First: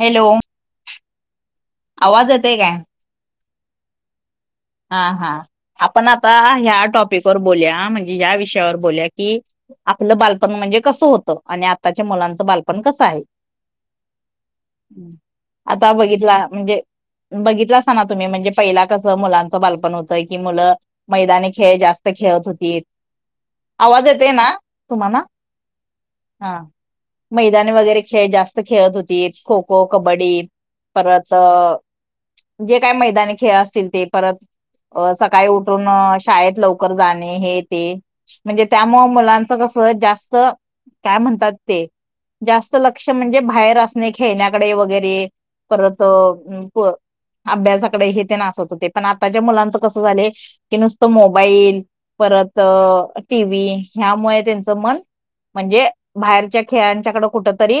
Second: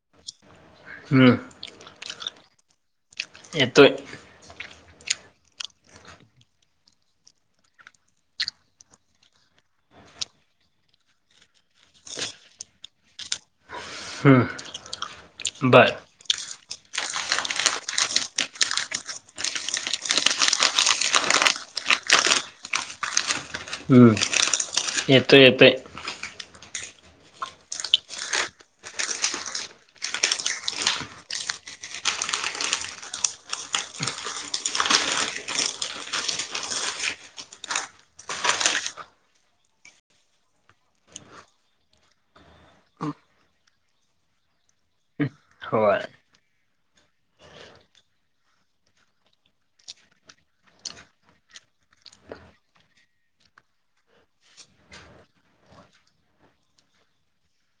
Hello हम्म्म. आवाज येतय काय? येतोय. हा हा आपण आता ह्या टॉपिक वर बोलुया. म्हणजे ह्या विषयावर बोलुया कि आपलं बालपण म्हजे कसं होतं आणि आताच्या मुलांचं बालपण कस हाय? हम्म बर आता बघितला म्हजें बघितलासा ना तुमी म्हणजे पहिला कस मुलां च बालपण होतय की मुलं मैदानी खेळ जास्त खेळत हुतीत. आवाज हम्म येतोय ना तुमांना? येतोय येतोय हा. मैदाने वगैरे खेळ जास्त खेळत हुतीत खो-खो, कबड्डी परत अ जे काय मैदानी खेळ असतील ते परत अ सकाळी उठून अ शाळेत लवकर जाणे हे ते म्हणजे त्यामुळ मुलां च कस जास्त काय म्हणतात ते? जास्त लक्ष म्हणजे बाहेर असणे. खेळण्याकडे वगैरे होय परत अ उंप आभ्यासाकडे हे तेन असत हुते, पण आ आत्ताचा मुलांच कस झालय ते नुस्त मोबाइल परत अ टी वी ह्यामुळ त्यांमुळ तेंच मन म्हजे बाहेरच्या खेळांच्याकड कुठ तरी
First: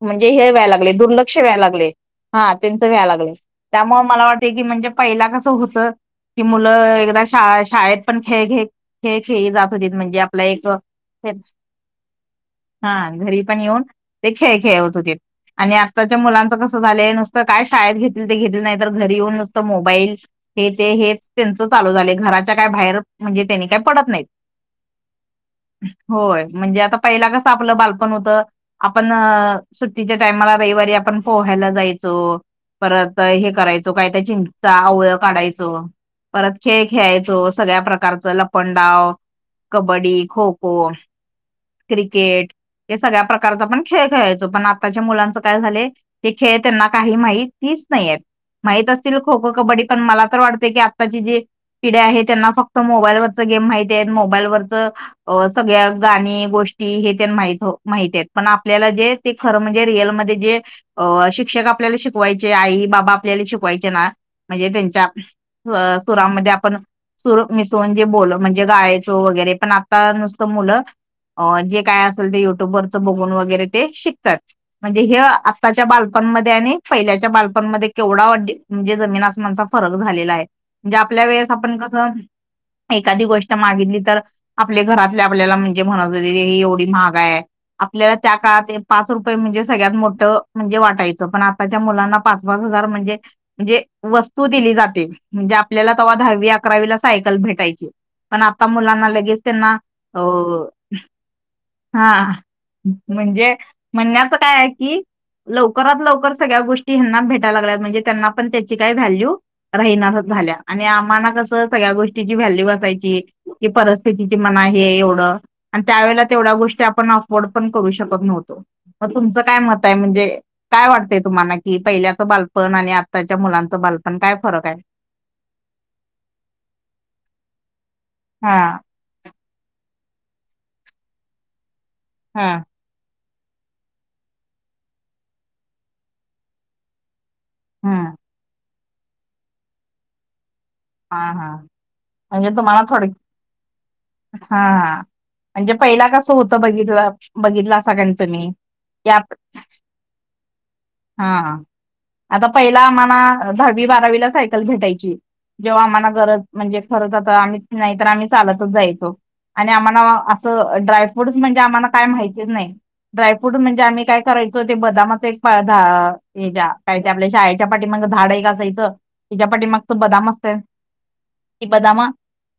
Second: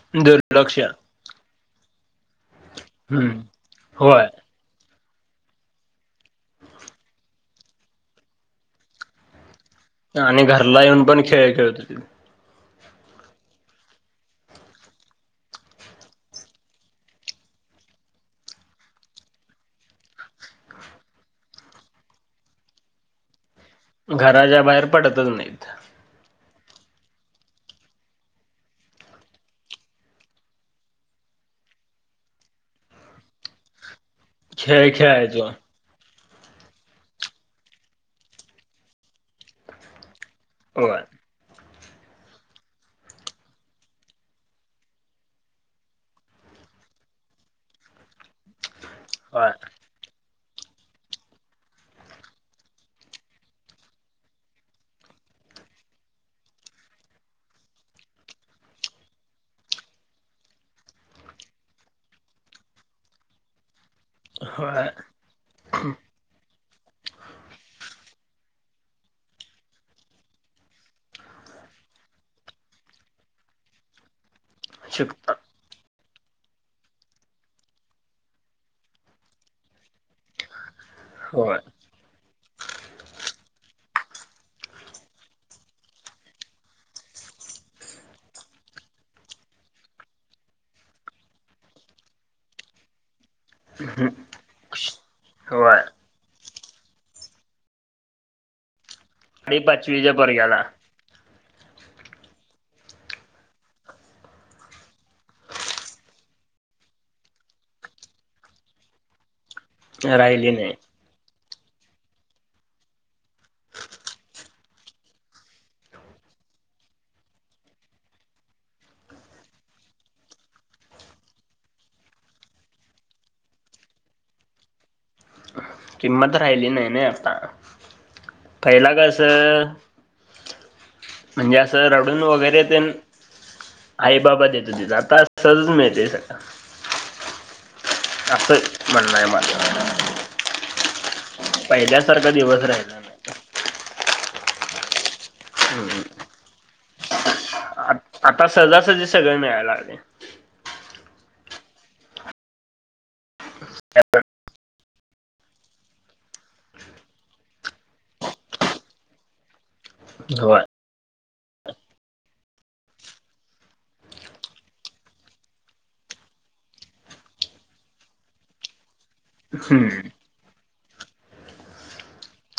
म्हणजे हे व्ह्या दुर्लक्ष लागलय दुर्लक्ष व्यायला लागलय. हा त्यांच व्यालागलय हम्म त्यामुळ मला होय वाटत की म्हणजे पहिला कस हुत की मुलं अ एकदा शाळ शाळेत पण खेळ घेत खेळ खेळी जात हुतित म्हणजे आपलं आणि एक घरला येऊन पण खेळ खेळत होतीत हा घरी पण येऊन ते खेळ खेळवत हुतित. आणि आत्ताच्या मुलांचं कसं झालंय नुसतं काय शाळेत घेतील ते घेतील नाही तर घरी येऊन नुसतं मोबाईल हे ते त्यांच चालू झालंय घराच्या काय बाहेर म्हणजे त्यांनी काय पडत नाहीत घराच्या बाहेर पडतच नाहीत. होय म्हणजे आता पहिला कसं आपलं बालपण होत. आपण सुट्टीच्या टायमाला रविवारी आपण पोहायला जायचो परत हे करायचो, काय त्या चिंचा, खेळ आवळ खेळायचो काढायचो. परत खेळ खेळायचो सगळ्या प्रकारचं लपणडाव, कबड्डी खो खो, होय क्रिकेट हे सगळ्या प्रकारचं आपण खेळ खेळायचो, पण आताच्या मुलांच काय झालयं ते खेळ त्यांना काही माहिती च नाही माहित असतील खो होय खो, कबड्डी पण मला तर वाटते की आत्ताची जी पिढी आहे त्यांना फक्त मोबाईलवरच गेम माहिती आहेत मोबाईलवरच सगळ्या गाणी गोष्टी हे तेन माहित आहेत. पण आपल्याला जे ते खरं म्हणजे रियल मध्ये जे शिक्ष शिक्षक आपल्याला शिकवायचे आई, बाबा आपल्याला शिकवाय म्हणजे होय त्यांच्या सुरामध्ये आपण सुर मिसळुन जे बोल म्हणजे गायायचे वगैरे पण आता नुसतं मुलं अ जे काय असेल ते युट्यूबवरच बघून वगैरे ते शिकतात. म्हणजे हे शिकता आत्ताच्या बाल पणमध्ये आणि पैल्याच्या बालपणमध्ये केवढा अ म्हणजे जमीन असमचा फरक झालेला आहे म्हणजे आपल्या वेळेस होय आपण कसं एखादी गोष्ट मागितली तर आपल्या घरातले आपल्याला म्हणतं होते एवढी महाग आहे, आपल्याला त्या काळातील पाच रुपये म्हणजे सगळ्यात मोठं म्हणजे वाटायचं पण आताच्या मुलांना पाच पाच हजार म्हणजे म्हणजे वस्तू दिली जाते, म्हणजे होय आपल्याला तेव्हा दहावी अकरावीला सायकल भेटायची पण आता मुलांना लगेच आणि त्यांना पाचवीच्या अ पोरग्याला हा म्हणजे म्हणण्याचं काय आहे कि लवकरात लवकर सगळ्या गोष्टी यांना भेटाय लागल्यात म्हणजे त्यांना पण त्याची काय व्हॅल्यू राहिनासच राहिली झाल्या नाही आणि आम्हाना कसं सगळ्या गोष्टीची व्हॅल्यू अससायची की परिस्थितीची म्हणा हे एवढं आणि त्यावेळेला तेवढ्या गोष्टी आपण अफवोर्ड पण करू शकत नव्हतो, मग तुमचं काय मतं आहे म्हणजे काय वाटतेय तुम्हाला कि पहिल्याचं बालपण आणि आत्ताच्या मुलांचं बालपण काय फरक आहे [inaudible] किंमत राहिली नाही ना आता हा पहिला कसं म्हणजे असं रडून हा वगैरे तेन आई बाबा देतं होतीत आता सहजच मिळतंय सगळं हम्म असं म्हणणं आहे माझं हा हा पहिल्यासारखा म्हणजे दिवस तुम्हाला राहिला थो नाही हा म्हणजे पहिला कसं होतं बघितलं बघितलासा आता सहजासहजी सगळं मिळायला लागलंय हा आता पहिला आम्हाला दहावी बारावीला सायकल भेटायची जेव्हा आम्हाला गरज म्हणजे खरंच आता आम्ही नाही तर आम्ही चालतच जायचो आणि आम्हाला होय असं ड्रायफ्रूट म्हणजे आम्हाला काय माहितीच नाही ड्रायफ्रूट म्हणजे आम्ही काय करायचो ते बदामाच एक काय ते आपल्या शाळेच्या पाठीमागे झाड एक असायचं त्याच्या पाठीमागचं हम्म. बदाम असतय ते बदाम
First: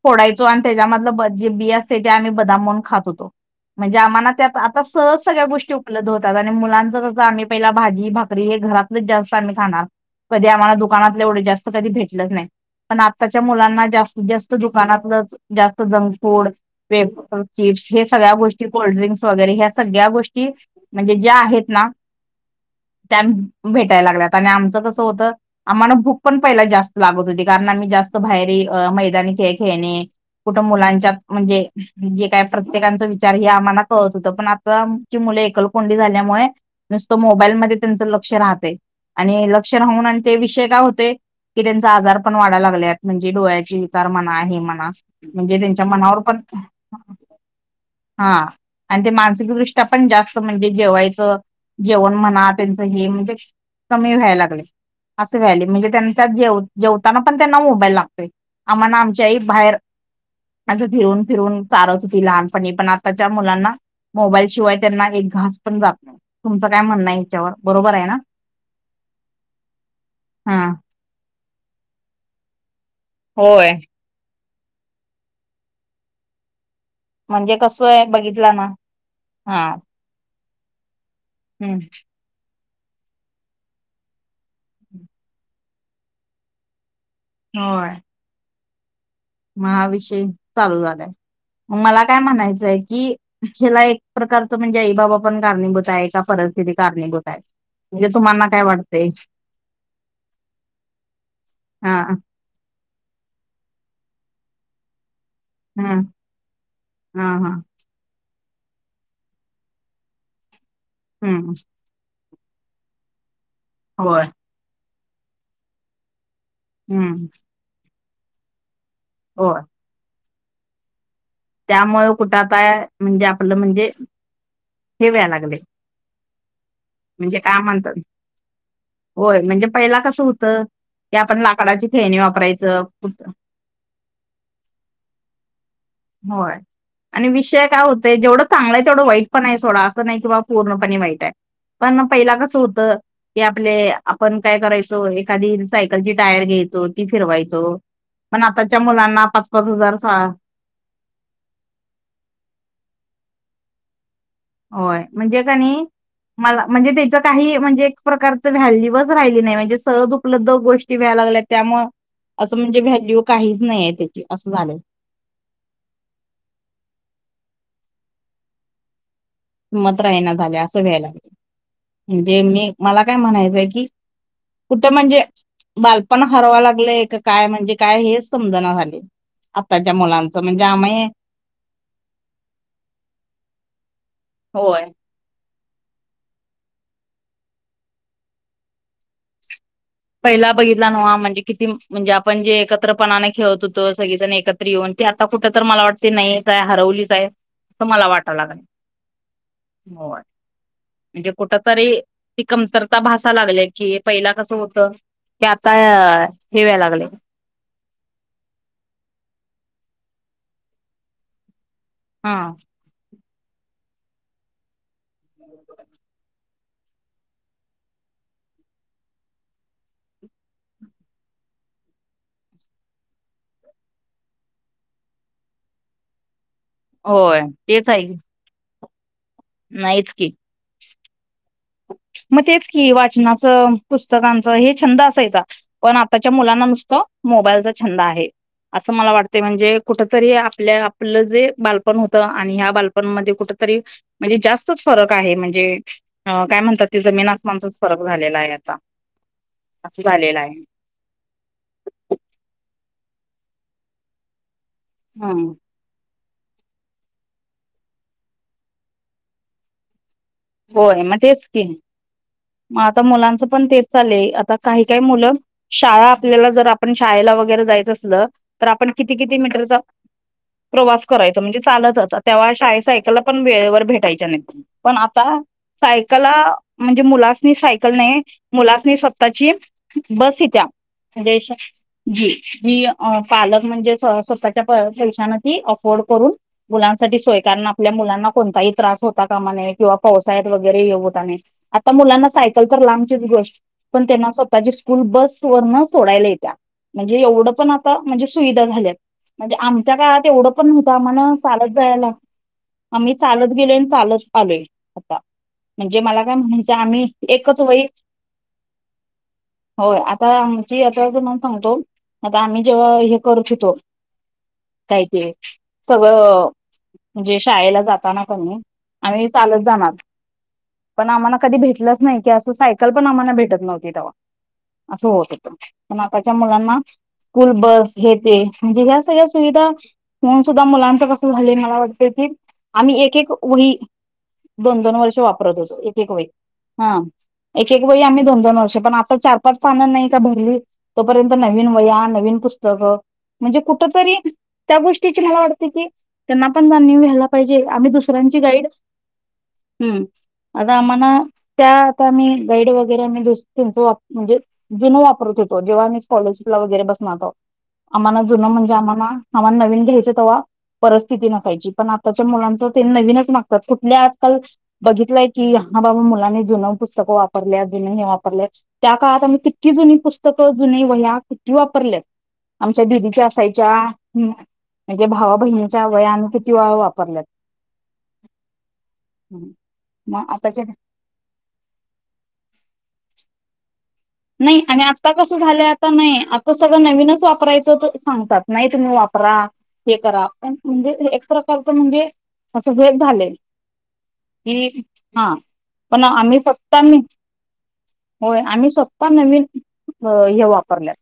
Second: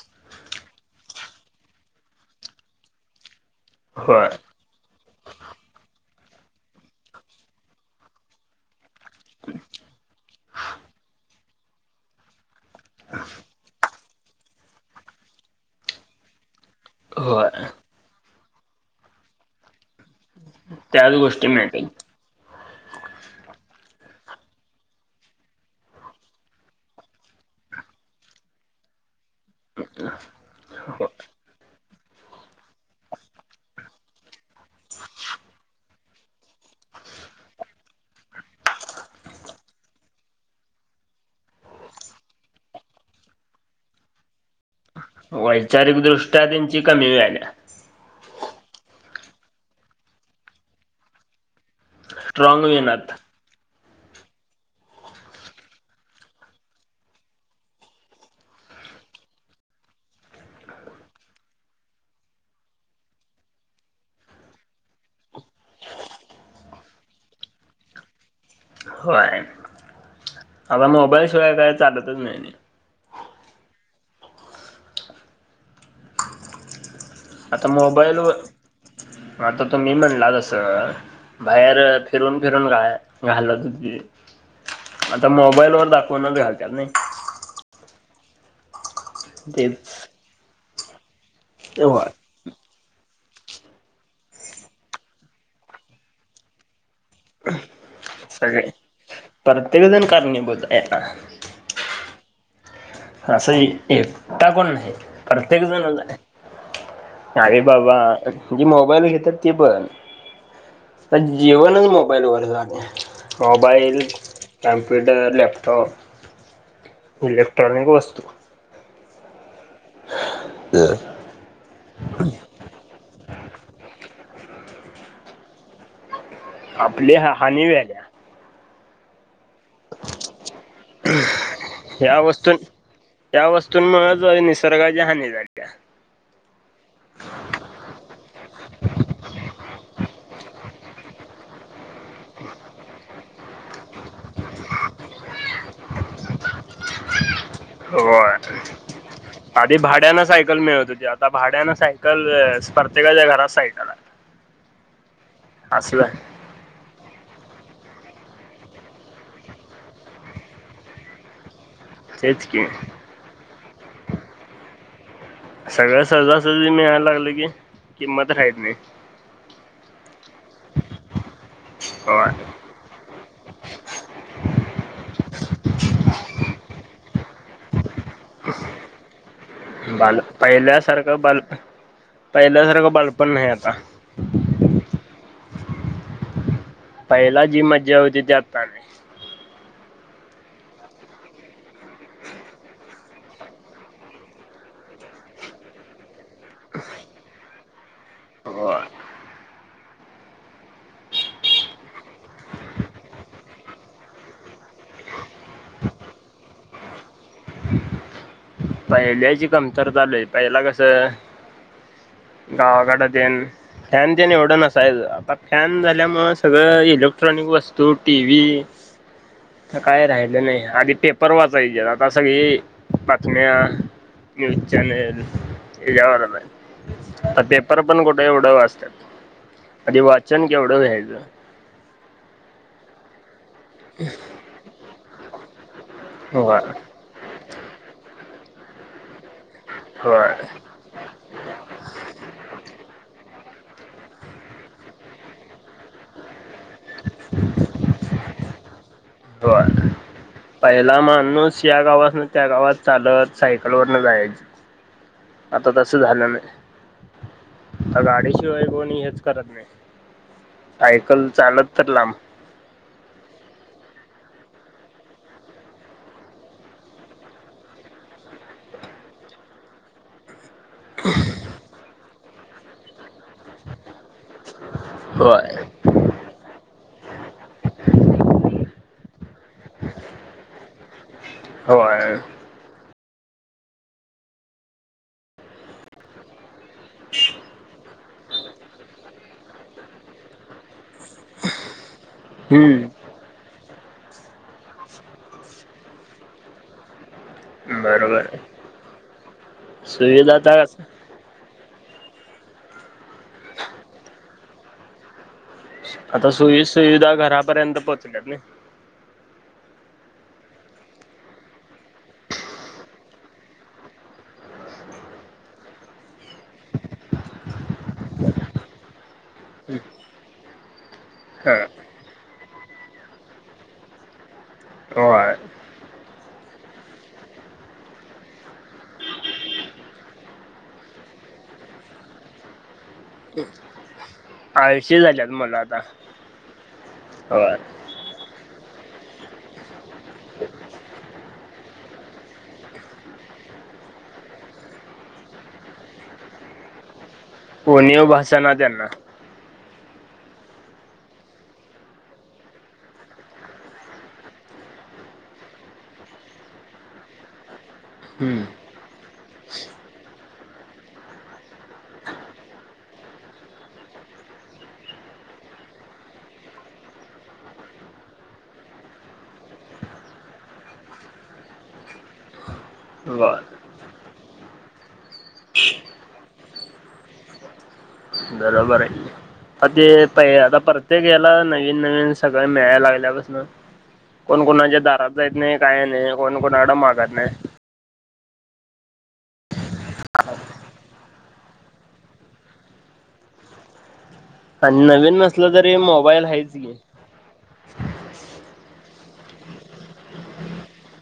फोडायचो आणि त्याच्यामधलं जे बी असते ते आम्ही बदाम म्हणून खात होतो म्हणजे होय आम्हाला त्यात आता सगळ्या गोष्टी उपलब्ध होतात, आणि मुलांच कसं आम्ही पहिला भाजी, भाकरी हे घरातलच जास्त आम्ही खाणार कधी आम्हाला दुकानातले एवढे जास्त कधी भेटलंच नाही पण आत्ताच्या मुलांना जास्तीत जास्त दुकानातलंच जास्त जंक फूड वेफर्स, होय चिप्स हे सगळ्या गोष्टी कोल्डिंक्स वगैरे ह्या सगळ्या गोष्टी त्याच म्हणजे ज्या गोष्टी आहेत मिळतील ना त्या भेटायला लागल्यात आणि आमचं कसं होतं आम्हाला भूक पण पहिला जास्त लागतं होती कारणम जास्त बाहेर मैदानी खेळ खेळणे कुठं मुलांच्या म्हणजे?.. जे काय प्रत्येकचा विचार हे आम्हाला कळत होतं पण आताची मुले एकल कोंडी झाली. मुळे न मोबाईल म त्यांच लक्ष राहते. आणि लक्ष राहून आणि ते विषय काय होतेय की त्यांचा आजार.. पण वाडा लागल्यात म्हणजे डोळ्याचे विकार म्हणा आहे म्हणा. म्हणजे त्यांच्या वैचारिक मनावर पण दृष्ट्या त्यांची कमी व्हायला हा.. आणि ते मानसिकदृष्ट्या पण जास्त म्हणजे जेवायचं.. जेवण म्हणा स्ट्रॉंग त्यांचं हे विनात म्हणजे.. कमी व्हायला लागले. असं व्हाय म्हणजे त्यांच्या जे जेव.. ताना पण त्यांना मोबाईल लागतोय. आम्हाला आमच्याही बाहेर.. म्हे फिरून फिरून चालत होती लहानपणी पण आताच्या मुलांना.. मोबाईल शिवाय त्यांना एक घास पण जात नाही तुमचं काय म्हणणं याच्यावर? बरोबर आहे ना. होय हा. आता मोबाईलशिवाय काय चालतच नाही. होय. म्हणजे आता कसं आहे मोबाईल व बघितला ना आता हा तो्ी म्हणलाच.. हम्म बाहेर फिरून फि.. काय घालत होती, आता मोबाईलवर दाखवल घरच्यांनी. होय. म हा तेच विषय चालू झालाय, मग मला होय काय म्हणायचंय.. कि ह्याला एक प्रकारच म्हणजे आई बाबा पण कारणीभूत आहे का परिस्थिती कारणीभूत आहे. म्हणजे तुम्हाना सगळे काय वाटतंय प्रत्येकजण कारणीभूत येतात. हा असं ए एकटापण नाही. प्रत्येक हा हा जणच हा आरे बाबा.. जे मोबाईल घेतात ते पण हम्म जेवणच मोबाईल वर झालय. मोबाईल होय काॅमप्यूटर लॅपटॉप.. हम्म.. काही क वस्तू.. होय. [unintelligible] त्यामु कुठ काय म्हणजे आपलं म्हणजे ठेवाया लागले. आपली म्हणजे काय हानी म्हणतात झाल्या.. होय म्हणजे पहिला कसं होतं की आपण लाग.. ह्या वस्तू ह्या वस्तूंमुळेच निसर्गाची हानी झाली. होय. आणि विषय काय होतय जेवढं चांगला आहे तेवढं वाईट पण आहे सोडा असं नाही किंवा पूर्णपण वाईटय. पण पहिला कस होत की आपले आपण काय करायचो एखादी सायकलची टायर.. घेयचो ती फिरवायचो होय पण आताच्या मुलांना पाच पाच आधी हजार सा भाड्यानं सायकल मिळत होती आता भाड्यान सायकल अअ परत्येकाच्या घरात सायकल आहे.. होय म्हणजे काणी असलं मला म्हणजे त्याच. काही म्हणजे एक प्रकारच व्हॅल्यूवच राहिली नाही म्हणजे सहज उपलब्ध गोष्टी मिळायला लागल्यात. त्यामुळ तेच असं की म्हणजे व्हॅल्यू काहीच नाही आहे त्याची असं झालंय.. सगळं सहजासहजी मिळायायला लागल की किंमत राहीत नाय. हिमंत राहीनाय झालय असं व्यायला लागले होय म्हणजे मी मला काय म्हणायचंय कि.. कुठे म्हणजे बालपण हरवा लागलंय का काय म्हणजे.. काय हेच समजना झालय आत्ताच्या बाल मुलांच म्हणजे आम्ही पहिल्यासारखं बाल का पहिल्यासारखं बालपण नाही आता. होय. पहिला जी मज्जा होती त्या आत्ता नाय. पहिला बघितला न म्हणजे किती? म्हणजे आपण जे एकत्रपणाने खेळत होतो सगळेजण एकत्र येऊन.. ते आता कुठ तर मला वाटते नाही काय हरवलीच आहे असं मला वाटाया लागलय. हो होय. म्हणजे कुठ तरी ती कमतरता भसाया लागलीये की पहिला कस होत ते आता हे वाय लागले. पहिल्याची कमतरता लय पहिला कस हा गावाकडं त्यांनी. फॅन काय राहिलं नाही आणि पेपर वाचायचे आता सगळी म न्यूज चॅनल यावरून या. होय आता पेपर तेच पण आहे कुठे एवढं वाचत्यात. आधी नाहीच की वाचन केवढं व्हायचं. मग तेच कि वाचनाचं पुस्तकांचं हे छंद असायचा. पण आताच्या होय मुलांना नुसतं मोबाईलचा छंद आहे असं मला वाटत. ते म्हणजे कुठ तरी होय आपल्या आपलं जे बालपण होतं आणि ह्या बालपणमध्ये कुठ ते तरी म्हणजे जास्तच फरक आहे म्हणजे काय म्हणतात ते जमीन आसमानचाच फरक झालेला आहे. घेता. हे बघा पहिला मानूस या गावातून त्या गावात चालत सायकल वरन जायची हम्म आता तसं झालं नाही. आ गाडीशिवाय कोणी हेच करत नाही होय मग सायकल तेच की चालत तर लांब मग आता मुलांचं पण तेच चा आता काही काही मुलं शाळा आपल्याला जर आपण शाळेला वगरे जायचं असलं तर आप किती किती मीटरचा प्रवास करायच म्हणजे चालतच तेव्हा शाळे सायकलला पण वेळेवर भेटायच्या नाही पण आता होय सायकला म्हणजे मुलासनी सायकल नाही मुलासनी स्वतःची बस येत्या. जस होय जी जी पालक म्हणजे स्वतःच्या पैशाना ती अफोर्ड करून मुलांसाठी सोय कारण आपल्या मुलांना कोणताही त्रास होता कामाने किंवा पावसाळ्यात वगैरे येऊ आता मुलांना सायकल तर हम्म लांबचीच गोष्ट पण त्यांना स्वतःची स्कूल बस वरन सोडायला येत्या. म्हणजे एवढ पण आता बरोबर म्हणजे आहे. सुविधा झाल्या म्हणजे आमच्या काळात सुविधा एवढं तर पणतं आम्हाला चालत जायला आम्ही चालत गेलो आणि चालत आलोय आता म्हणजे मला आता काय सुवि म्हणायचं आम्ही सुविधा एकच घरापर्यंत वई पोहोचल्यात ना होय आता आमची आतां मण सांगतो आता आम्ही जेव्हा हे करत होेतो. काही ते सगळं म्हणजे शाळेला जाताना क नाही आम् चालत जाणार पण आम्हाला कधी ह भेटलंच नाही की असं सायकल पण आम्हाला भेटत नव्हती तेव्हा असं होत होय होत पण आताच्या मुलांना स्कूल बस हे ते म्हणजे ह्या सगळ्या सुविधा होऊन सुद्धा मुलांच कसं झालं मला वाटत की आम्ही एक एक वही दोन दोन आळशी वर्ष झाल्यात वापरत मुलं होतो आता एक एक वही हा होय एक एक वही आम्ही दोन दोन वर्ष पण आता चार पाच पानं नाही का भरली तोपर्यंत नवीन वह्या नवीन पुस्तकं म्हणजे कुठ तरी त्या गोष्टीची मला वाटते की त्यांना पण जानीव व्हायला पाहिजे आम्ही कोणीव दुसऱ्यांची भाषा ना गाईड त्यांना हम्म आता आम्हाला त्या आता आम्ही गाईड वगैरेही त्यांच म्हणजे जुन वापरतो [unintelligible] जेव्हा मी स्कॉलरशिप ला वगैरे बसणार होतो आम्हाला हम्म जुनं म्हणजे आम्हाला आम्हाला नवीन घ्यायच तवा परिस्थिती नसायची पण आताच्या मुलांच ते नवीनच मागतात खूप मी आजकाल बघितलंय की हा बाबा मुलांनी जुन पुस्तकं वापरल्या जुन हे वापरले त्या काळात आम्ही किती जुनी पुस्तकं जुनी वहया किती वापरल्यात आमच्या दिदीच्या बर असायच्या ऽऽह, म्हणजे भावा बहिणीच्या वहया आमी किती वेळा वापरल्यात. बरोबर आहे. आ ते मग पहि आता आताच्या परत्येक याला नवीन नवीन सगळं मिळायला लागल्यापासून. नाही, आणि आता कसं झालंय, आता नाही, कोण आता कोणाकडे सगळं मागत नवीनच नाही वापरायचं.. सांगतात, नाही तुम्ही वापरा, हे करा, म्हणजे एक प्रकारच म्हणजेऽऽ असं हेच झालंय. हि, आणि नवीन हा, नसलं तरी पण मोबाईल आम्ही आहेच की फक्त आम्ऽऽ [unintelligible] होय, आम्ही स्वतः नवीन, हे, वापरल्या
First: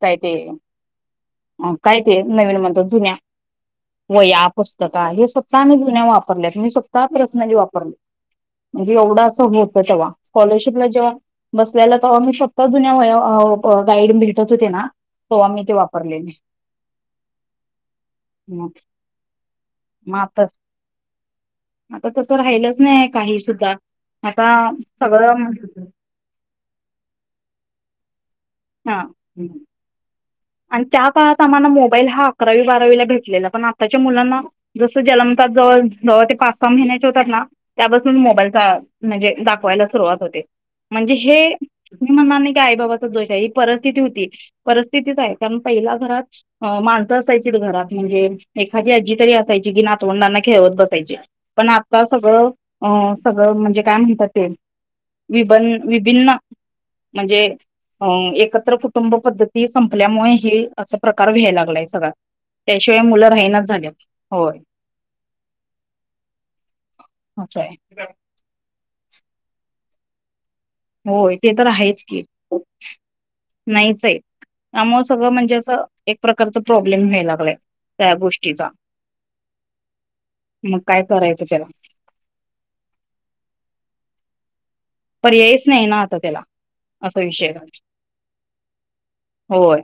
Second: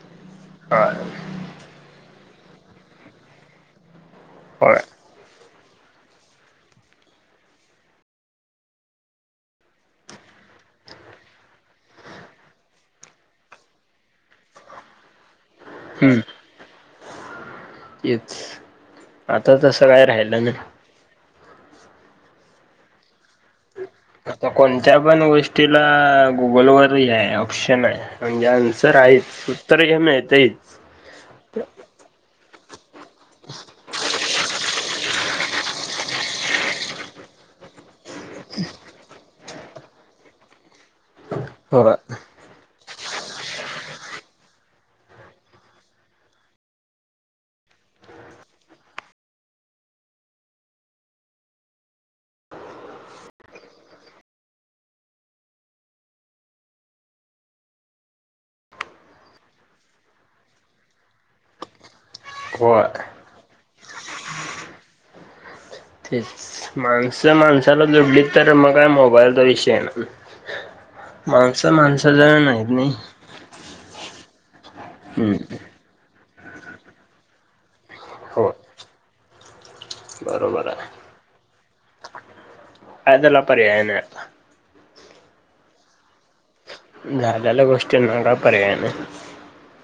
काय, तेऽ होय अ! काय ते नवीन म्हणतो जुन्याऽऽ वहया, होय पुस्तका हे स्वतः आम्ही जुन्या वापरल्यात, मी स्वतः पर्सनली वापरल्यात. म्हणजे एवढं अस होत, तेव्हा स्कॉलरशिपला जेव्हा बसल्यालं तेव्हा मी स्वतः जुन्या वह्या ऽऽ गाईड भेटत होते ना, ते, हो आम्ही ते वापरलेले. येच,, मग आता तसं काय मग आता राहिलं नाई. आता तसं राहिलच नाहीय काही सुद्धा. आता कोणत्या पण सगळं गोष्टीला गुगलवररही आहे, ऑप्शन आहे. म्हणजे आन्सर आहेच, हा उत्तर घ्य आणि त्या काळात आम्हाला मोबाईल हा अकरावी बारावीला भेटलेला, पण आताच्या मुलांना जसं जलमताच जवळ जवळ ते पाच सहा महिन्याच्या होतात नाऽऽ त्यापासून मोबाईलचा, म्हणजे दाखवायला सुरुवात होते. म्हणजे, हे होय मी म्हणणार नाही की आई बाबाचा दोष आहे, परिस्थिती होती, परिस्थितीच आहे, कारण पहिला घरात माणसं असायची घरात, म्हणजे‌ऽऽ एखादी आजी तरी असायची की नातवंडांना खेळवत बसायची, पण आता सगळं अऽऽ सगळंऽ म्हणजे काय म्हणतात ते,, विभिन्न म्हणजेऽऽ एकत्र कुटुंब पद्धती संपल्यामुळे हे असा प्रकार व्यायला लागलाय सगळा. होय त्याशिवाय मुलं राहिनाच झाल्यात,, होय. तेच, माणसं असं आहे माणसाला जुडलीत तर मग काय मोबाईलचा विषय नाय. होय ते तर माणसं आहेच की. माणसाजण नाहीत नाही. नाहीच आहे त्यामुळे सगळं म्हणजे हम्म असं. एक प्रकारचा प्रॉब्लेम व्याय लागलाय,, त्या हो गोष्टीचा. बरोबर मग आहे काय करायचं त्याला. कात तला पर्याय नाय आता. पर्यायच नाही ना, आता त्याला. असा विषय झालेला झाला. गोष्टीना का परयाय नाई. होय.